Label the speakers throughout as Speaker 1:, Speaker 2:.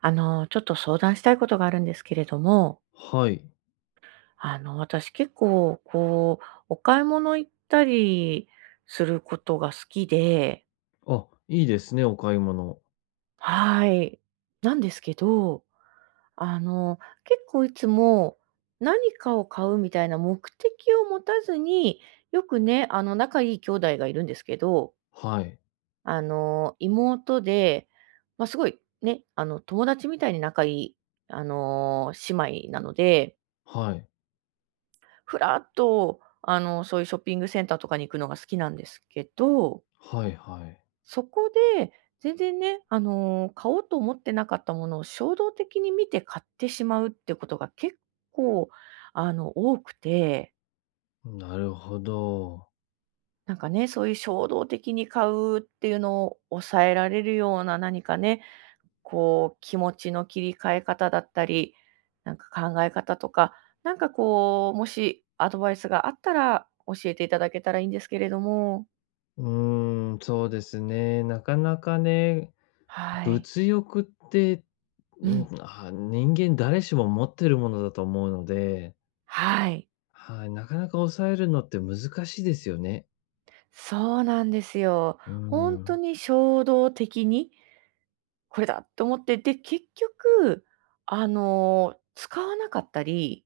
Speaker 1: ちょっと相談したいことがあるんですけれども、
Speaker 2: はい。
Speaker 1: 私結構、こう、お買い物行ったりすることが好きで、
Speaker 2: あ、いいですね、お買い物。
Speaker 1: はい。なんですけど、あの、結構いつも何かを買うみたいな目的を持たずに、よくね、仲いい兄弟がいるんですけど、
Speaker 2: はい。
Speaker 1: 妹で、まあ、すごいね、友達みたいに仲いい、姉妹なので、
Speaker 2: はい。
Speaker 1: ふらっと、そういうショッピングセンターとかに行くのが好きなんですけど、
Speaker 2: はいはい。
Speaker 1: そこで全然ね、買おうと思ってなかったものを衝動的に見て買ってしまうってことが結構、多くて、
Speaker 2: なるほど。
Speaker 1: なんかね、そういう衝動的に買うっていうのを抑えられるような何かね、こう気持ちの切り替え方だったり、なんか考え方とか、なんかこう、もしアドバイスがあったら教えていただけたらいいんですけれども。
Speaker 2: うーん、そうですね。なかなかね、
Speaker 1: はい。
Speaker 2: 物欲って、
Speaker 1: う
Speaker 2: うん、
Speaker 1: ん。
Speaker 2: あ、人間誰しも持ってるものだと思うので、
Speaker 1: はい。
Speaker 2: はい、なかなか抑えるのって難しいですよね。
Speaker 1: そうなんですよ。
Speaker 2: うー
Speaker 1: 本当
Speaker 2: ん。
Speaker 1: に衝動的に、これだと思って、で、結局、使わなかったり。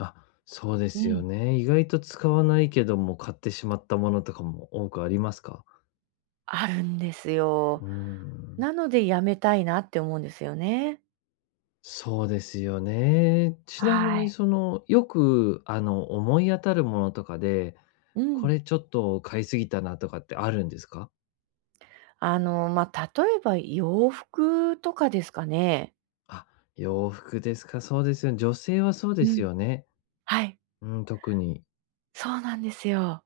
Speaker 2: あ、そうで
Speaker 1: う
Speaker 2: すよ
Speaker 1: ん。
Speaker 2: ね。意外と使わないけども買ってしまったものとかも多くありますか？
Speaker 1: あるんですよ。
Speaker 2: うーん。
Speaker 1: なのでやめたいなって思うんですよね。
Speaker 2: そうですよね。ちなみ
Speaker 1: は
Speaker 2: に
Speaker 1: い。
Speaker 2: その、よく、思い当たるものとかで、
Speaker 1: う
Speaker 2: こ
Speaker 1: ん。
Speaker 2: れちょっと買いすぎたなとかってあるんですか？
Speaker 1: 例えば洋服とかですかね。
Speaker 2: あ、洋服ですか、そうですよね。女性はそうで
Speaker 1: う
Speaker 2: す
Speaker 1: ん。
Speaker 2: よね。
Speaker 1: はい、
Speaker 2: うん、特に。
Speaker 1: そうなんですよ。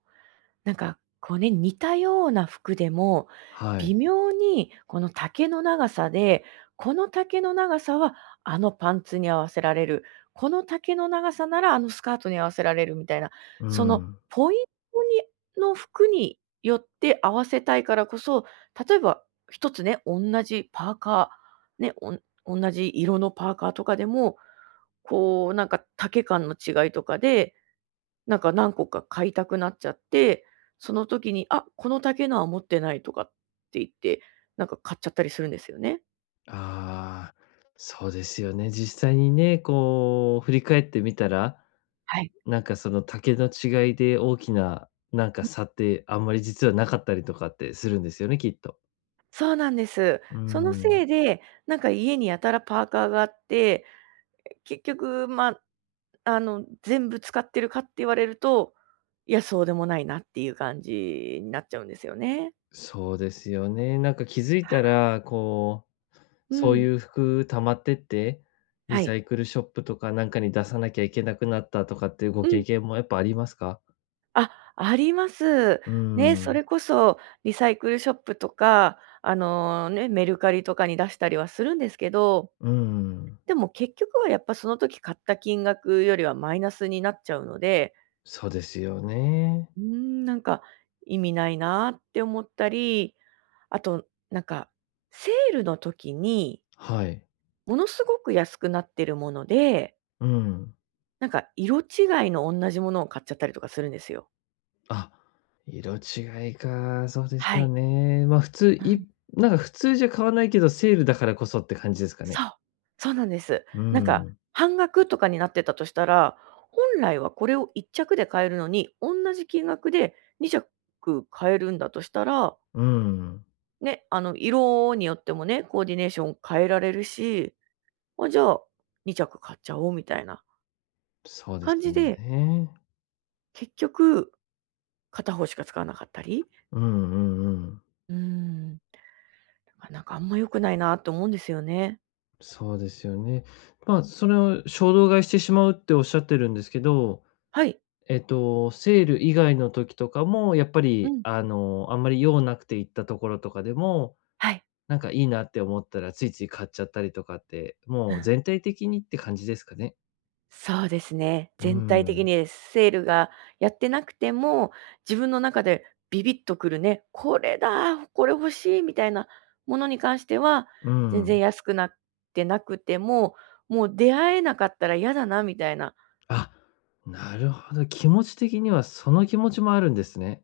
Speaker 1: なんか、こうね、似たような服でも、
Speaker 2: はい。
Speaker 1: 微妙にこの丈の長さで、この丈の長さはあのパンツに合わせられる、この丈の長さならあのスカートに合わせられるみたいな、
Speaker 2: う
Speaker 1: その
Speaker 2: ん。
Speaker 1: ポイントにの服によって合わせたいからこそ、例えば一つね、同じパーカー、ね、同じ色のパーカーとかでも、こうなんか丈感の違いとかでなんか何個か買いたくなっちゃって、その時に、あ、この丈のは持ってないとかって言って、なんか買っちゃったりするんですよね。
Speaker 2: ああ、そうですよね。実際にね、こう振り返ってみたら、
Speaker 1: はい、
Speaker 2: なんかその丈の違いで大きな、なんか差ってあんまり実はなかったりとかってするんですよね、きっと。
Speaker 1: そうなんです。
Speaker 2: う
Speaker 1: そのせ
Speaker 2: ん。
Speaker 1: いで、なんか家にやたらパーカーがあって、結局、まあ、全部使ってるかって言われると、いや、そうでもないなっていう感じになっちゃうんですよね。
Speaker 2: そうですよね。なんか気づいたら、こう、
Speaker 1: う
Speaker 2: そうい
Speaker 1: ん。
Speaker 2: う服溜まってって、リ
Speaker 1: は
Speaker 2: サ
Speaker 1: い。
Speaker 2: イクルショップとかなんかに出さなきゃいけなくなったとかっていうご
Speaker 1: う
Speaker 2: 経
Speaker 1: ん。
Speaker 2: 験もやっぱありますか？
Speaker 1: あ、あります。
Speaker 2: うー
Speaker 1: ね、そ
Speaker 2: ん、
Speaker 1: れこそリサイクルショップとか、ね、メルカリとかに出したりはするんですけど、
Speaker 2: うん、
Speaker 1: でも結局はやっぱその時買った金額よりはマイナスになっちゃうので、
Speaker 2: そうですよね。
Speaker 1: うーん、なんか意味ないなって思ったり、あとなんかセールの時に
Speaker 2: はい。
Speaker 1: ものすごく安くなってるもので、
Speaker 2: うん。
Speaker 1: なんか色違いの同じものを買っちゃったりとかするんですよ。
Speaker 2: あ、色違いか、そうです
Speaker 1: は
Speaker 2: よ
Speaker 1: い。
Speaker 2: ね。ま、普通
Speaker 1: うん。
Speaker 2: いなんか普通じゃ買わないけど、セールだからこそって感じですかね。
Speaker 1: そう、そうなんです。
Speaker 2: う
Speaker 1: なんか
Speaker 2: ん、
Speaker 1: 半額とかになってたとしたら、本来はこれを1着で買えるのに、同じ金額で2着買えるんだとしたら、
Speaker 2: うん、
Speaker 1: ね、あの色によってもね、コーディネーション変えられるし、あ、じゃあ2着買っちゃおうみたいな
Speaker 2: そうです
Speaker 1: 感じ
Speaker 2: よ
Speaker 1: で、
Speaker 2: ね。
Speaker 1: 結局片方しか使わなかったり、
Speaker 2: うんうんうん。
Speaker 1: うーん、なんかあんま良くないなと思うんですよね。
Speaker 2: そうですよね。まあ、それを衝動買いしてしまうっておっしゃってるんですけど、
Speaker 1: はい。
Speaker 2: セール以外の時とかも、やっぱ
Speaker 1: う
Speaker 2: り、
Speaker 1: ん。
Speaker 2: あんまり用なくて行ったところとかでも、
Speaker 1: はい。
Speaker 2: なんかいいなって思ったらついつい買っちゃったりとかって、
Speaker 1: う
Speaker 2: もう
Speaker 1: ん。
Speaker 2: 全体的にって感じですかね。
Speaker 1: そうですね。
Speaker 2: う
Speaker 1: 全体的
Speaker 2: ん。
Speaker 1: にセールがやってなくても、自分の中でビビッとくるね、これだ、これ欲しいみたいなものに関しては、
Speaker 2: う
Speaker 1: 全然
Speaker 2: ん。
Speaker 1: 安くなってなくても、もう出会えなかったら嫌だなみたいな。
Speaker 2: あ、なるほど。気持ち的にはその気持ちもあるんですね。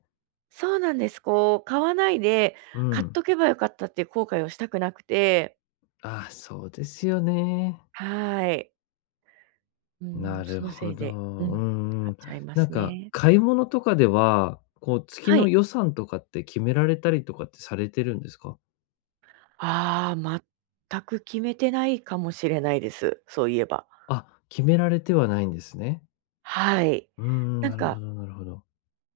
Speaker 1: そうなんです。こう買わないで、
Speaker 2: う
Speaker 1: 買っ
Speaker 2: ん。
Speaker 1: とけばよかったっていう後悔をしたくなくて、
Speaker 2: あ、そうですよね。
Speaker 1: はい。うん、
Speaker 2: なる
Speaker 1: そのせ
Speaker 2: ほ
Speaker 1: い
Speaker 2: ど。
Speaker 1: で、うん、
Speaker 2: うんう
Speaker 1: 買っ
Speaker 2: ん。
Speaker 1: ちゃいま
Speaker 2: なん
Speaker 1: す
Speaker 2: か、
Speaker 1: ね。
Speaker 2: 買い物とかでは、こう、月
Speaker 1: は
Speaker 2: の
Speaker 1: い。
Speaker 2: 予算とかって決められたりとかってされてるんですか？
Speaker 1: ああ、全く決めてないかもしれないです。そういえば。
Speaker 2: あ、決められてはないんですね。
Speaker 1: はい。
Speaker 2: うん、
Speaker 1: なん
Speaker 2: なるほ
Speaker 1: か、
Speaker 2: どなるほど。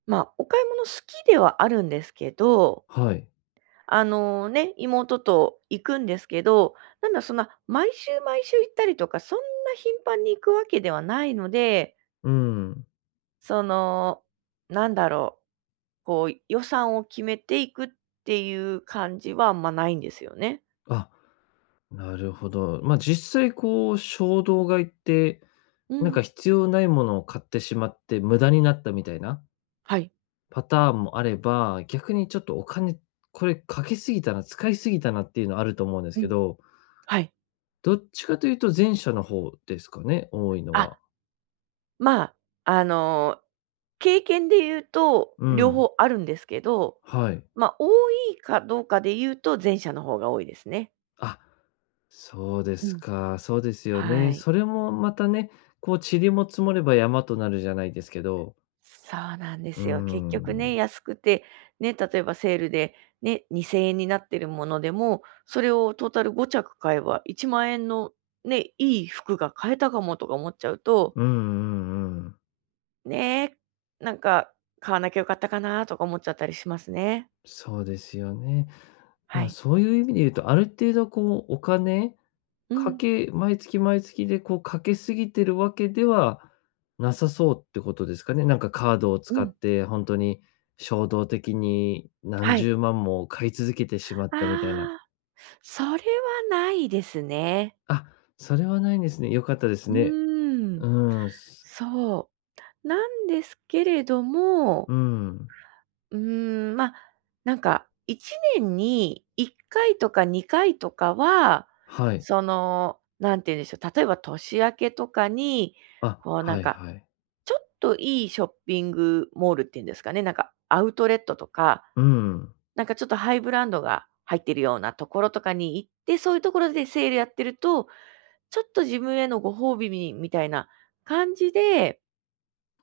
Speaker 1: まあ、お買い物好きではあるんですけど、
Speaker 2: はい。
Speaker 1: あのね、妹と行くんですけど、なんだそんな毎週毎週行ったりとか、そんな頻繁に行くわけではないので、
Speaker 2: うん。
Speaker 1: その、なんだろう、こう予算を決めていくっていう感じはあんまないんですよね。
Speaker 2: あ、なるほど。まあ、実際こう、衝動買いって、
Speaker 1: う
Speaker 2: なんか
Speaker 1: ん。
Speaker 2: 必要ないものを買ってしまって無駄になったみたいな
Speaker 1: はい。
Speaker 2: パターンもあれば、逆にちょっとお金、これかけすぎたな、使いすぎたなっていうのあると思うんです
Speaker 1: う
Speaker 2: け
Speaker 1: ん。
Speaker 2: ど、
Speaker 1: はい。
Speaker 2: どっちかというと前者の方ですかね、多いの
Speaker 1: あ、
Speaker 2: は。
Speaker 1: まあ、あの、経験で言うと、
Speaker 2: う
Speaker 1: 両
Speaker 2: ん、
Speaker 1: 方あるんですけど、
Speaker 2: はい。
Speaker 1: まあ、多いかどうかで言うと、前者の方が多いですね。
Speaker 2: あ、そうで
Speaker 1: う
Speaker 2: す
Speaker 1: ん。
Speaker 2: か、そうですよ
Speaker 1: は
Speaker 2: ね。
Speaker 1: い。
Speaker 2: それもまたね、こう塵も積もれば山となるじゃないですけど、
Speaker 1: そうなんで
Speaker 2: うー
Speaker 1: すよ。結局ね、
Speaker 2: ん。
Speaker 1: 安くて、ね、例えばセールでね、2000円になってるものでも、それをトータル5着買えば1万円のね、いい服が買えたかもとか思っちゃうと、
Speaker 2: うんうんうん。
Speaker 1: ね、なんか買わなきゃよかったかなとか思っちゃったりしますね。
Speaker 2: そうですよね。
Speaker 1: は
Speaker 2: まあ、
Speaker 1: い。
Speaker 2: そういう意味で言うと、ある程度こうお金
Speaker 1: うん。
Speaker 2: 毎月毎月でこうかけすぎてるわけではなさそうってことですかね？なんかカードを
Speaker 1: う
Speaker 2: 使っ
Speaker 1: ん。
Speaker 2: て本当に衝動的に何
Speaker 1: はい。
Speaker 2: 十万も買い続けてしまったみたいな。
Speaker 1: ああ、それはないですね。
Speaker 2: あ、それはないんですね。よかったです
Speaker 1: う
Speaker 2: ね。
Speaker 1: ーん、
Speaker 2: うーん、
Speaker 1: そう。なんですけれども、
Speaker 2: うん。
Speaker 1: うーん、まあ、なんか1年に1回とか2回とかは、
Speaker 2: はい。
Speaker 1: その、なんて言うんでしょう、例えば年明けとかに、
Speaker 2: あ、
Speaker 1: こうなん
Speaker 2: はい
Speaker 1: か、
Speaker 2: はい。
Speaker 1: ちょっといいショッピングモールっていうんですかね、なんかアウトレットとか、
Speaker 2: うん。
Speaker 1: なんかちょっとハイブランドが入ってるようなところとかに行って、そういうところでセールやってると、ちょっと自分へのご褒美にみたいな感じで、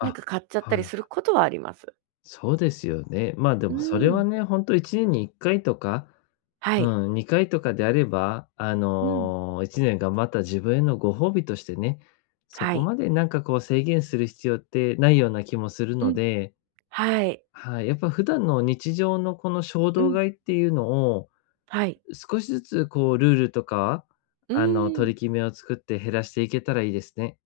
Speaker 1: なんか買っちゃっ
Speaker 2: は
Speaker 1: た
Speaker 2: い
Speaker 1: り
Speaker 2: はい。
Speaker 1: することはあります。
Speaker 2: そうですよね。まあ、で
Speaker 1: う
Speaker 2: もそれ
Speaker 1: ー
Speaker 2: は
Speaker 1: ん。
Speaker 2: ね、本当と1年に1回とか、
Speaker 1: はい。
Speaker 2: うん、2回とかであれば、
Speaker 1: うん。
Speaker 2: 1年頑張った自分へのご褒美としてね、そ
Speaker 1: は
Speaker 2: こ
Speaker 1: い。
Speaker 2: までなんかこう制限する必要ってないような気もする
Speaker 1: う
Speaker 2: の
Speaker 1: ん。
Speaker 2: で、
Speaker 1: はい。
Speaker 2: はい、やっぱ普段の日常のこの衝
Speaker 1: う
Speaker 2: 動
Speaker 1: ん。
Speaker 2: 買いっていうのを、
Speaker 1: はい。
Speaker 2: 少しずつこうルールとか、
Speaker 1: うーん。
Speaker 2: 取り決めを作って減らしていけたらいいですね。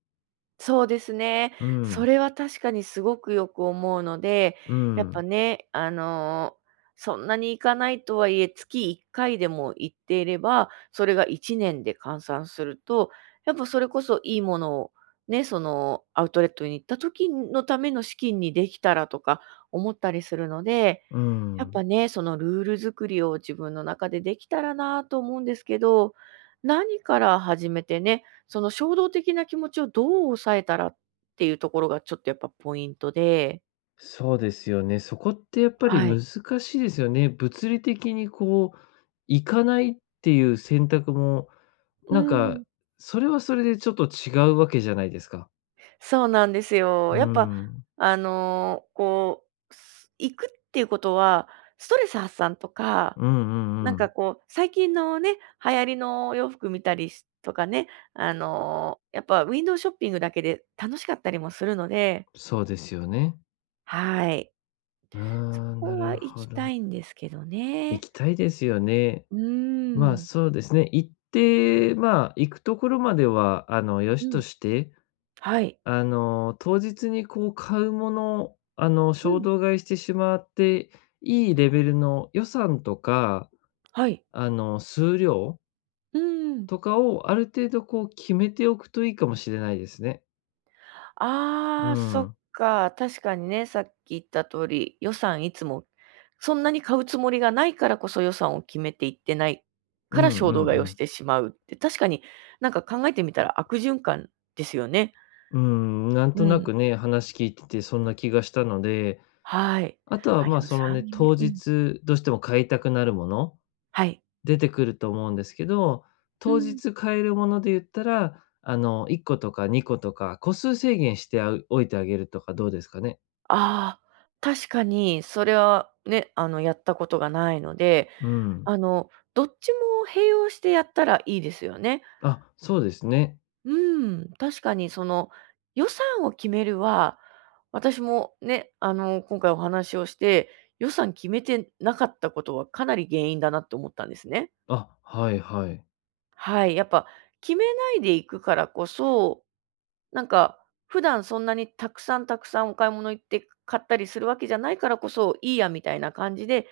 Speaker 1: そうですね。
Speaker 2: う
Speaker 1: そ
Speaker 2: ん、
Speaker 1: れは確かにすごくよく思うので、
Speaker 2: う
Speaker 1: やっぱ
Speaker 2: ん、
Speaker 1: ね、そんなに行かないとはいえ、月1回でも行っていれば、それが1年で換算すると、やっぱそれこそいいものをね、そのアウトレットに行った時のための資金にできたらとか思ったりするので、
Speaker 2: う
Speaker 1: やっ
Speaker 2: ん。
Speaker 1: ぱね、そのルール作りを自分の中でできたらなと思うんですけど、何から始めてね、その衝動的な気持ちをどう抑えたらっていうところがちょっとやっぱポイントで。
Speaker 2: そうですよね。そこってやっぱり
Speaker 1: はい。
Speaker 2: 難しいですよね。物理的にこう、行かないっていう選択も
Speaker 1: う
Speaker 2: なんか、
Speaker 1: ん。
Speaker 2: それはそれでちょっと違うわけじゃないですか。
Speaker 1: そうなんですよ。
Speaker 2: う
Speaker 1: やっぱ、
Speaker 2: ん。
Speaker 1: こう、行くっていうことは、ストレス発散とか、
Speaker 2: うんう
Speaker 1: な
Speaker 2: ん
Speaker 1: ん
Speaker 2: う
Speaker 1: か
Speaker 2: ん。
Speaker 1: こう、最近のね、流行りのお洋服見たりしとかね、やっぱウィンドウショッピングだけで楽しかったりもするので、
Speaker 2: そうですよね。
Speaker 1: はい。
Speaker 2: あ
Speaker 1: そ
Speaker 2: あ、な
Speaker 1: こは
Speaker 2: る
Speaker 1: 行
Speaker 2: ほ
Speaker 1: きた
Speaker 2: ど。
Speaker 1: いんですけど
Speaker 2: 行
Speaker 1: ね。
Speaker 2: きたいですよね。
Speaker 1: うー
Speaker 2: まあ、
Speaker 1: ん。
Speaker 2: そうですね。行って、まあ、行くところまでは、良し
Speaker 1: う
Speaker 2: と
Speaker 1: ん。
Speaker 2: して、
Speaker 1: はい。
Speaker 2: 当日にこう買うもの、
Speaker 1: う
Speaker 2: 衝
Speaker 1: ん。
Speaker 2: 動買いしてしまって、いいレベルの予算とか、
Speaker 1: はい。
Speaker 2: 数量
Speaker 1: うーん。
Speaker 2: とかをある程度こう決めておくといいかもしれないですね。う
Speaker 1: ああ、そっ
Speaker 2: ん。
Speaker 1: か、確かにね、さっき言った通り、予算いつもそんなに買うつもりがないからこそ予算を決めていってない
Speaker 2: う
Speaker 1: から
Speaker 2: ん
Speaker 1: 衝
Speaker 2: う
Speaker 1: 動
Speaker 2: ん
Speaker 1: 買い
Speaker 2: う
Speaker 1: をし
Speaker 2: ん。
Speaker 1: てしまうって、確かになんか考えてみたら悪循環ですよね。
Speaker 2: うん、なん
Speaker 1: う
Speaker 2: とな
Speaker 1: ん、
Speaker 2: くね、話聞いててそんな気がしたので、
Speaker 1: はい。
Speaker 2: あとは、
Speaker 1: あ、予
Speaker 2: まあ、その
Speaker 1: 算
Speaker 2: ね、
Speaker 1: 決め
Speaker 2: 当
Speaker 1: うん、
Speaker 2: 日どうしても買いたくなるもの、
Speaker 1: はい。
Speaker 2: 出てくると思うんですけど、
Speaker 1: う
Speaker 2: 当
Speaker 1: ん。
Speaker 2: 日買えるもので言ったら、1個とか2個とか、個数制限してあおいてあげるとかどうですかね？
Speaker 1: ああ、確かにそれはね、やったことがないので、
Speaker 2: うん。
Speaker 1: どっちも併用してやったらいいですよね。
Speaker 2: あ、そうですね。
Speaker 1: うん、確かにその予算を決めるは、私もね、今回お話をして、予算決めてなかったことはかなり原因だなって思ったんですね。
Speaker 2: あ、はいはい。
Speaker 1: はい、やっぱ決めないでいくからこそ、なんか普段そんなにたくさんお買い物行って買ったりするわけじゃないからこそ、いいやみたいな感じで、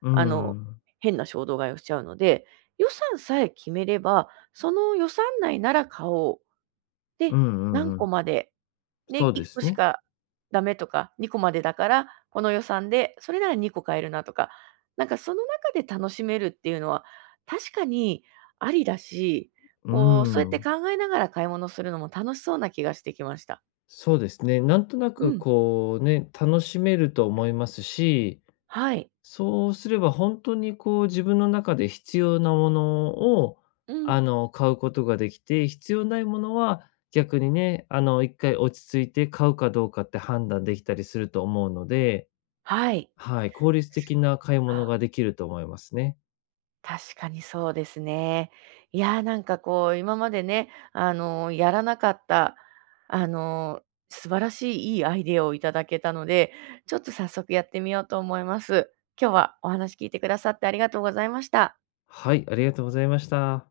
Speaker 2: う
Speaker 1: あの、
Speaker 2: ん。
Speaker 1: 変な衝動買いをしちゃうので、予算さえ決めれば、その予算内なら買おうで、
Speaker 2: うんう
Speaker 1: 何
Speaker 2: んう
Speaker 1: 個
Speaker 2: ん。
Speaker 1: まで、で、
Speaker 2: そうで
Speaker 1: 1個
Speaker 2: す
Speaker 1: し
Speaker 2: ね。
Speaker 1: かダメとか、2個までだから、この予算で、それなら2個買えるなとか、なんかその中で楽しめるっていうのは、確かにありだし、
Speaker 2: う
Speaker 1: こう、そうやって
Speaker 2: ん。
Speaker 1: 考えながら買い物するのも楽しそうな気がしてきました。
Speaker 2: そうですね。なんとな
Speaker 1: う
Speaker 2: く
Speaker 1: ん、
Speaker 2: こうね、楽しめると思いますし、
Speaker 1: はい。
Speaker 2: そうすれば本当にこう自分の中で必要なものを、
Speaker 1: うん、
Speaker 2: 買うことができて、必要ないものは逆にね、一回落ち着いて買うかどうかって判断できたりすると思うので、
Speaker 1: はい。
Speaker 2: はい、効率的な買い物ができると思いますね。
Speaker 1: 確かにそうですね。いやー、なんかこう、今までね、やらなかった、あの、素晴らしいいいアイデアをいただけたので、ちょっと早速やってみようと思います。今日はお話聞いてくださってありがとうございました。
Speaker 2: はい、ありがとうございました。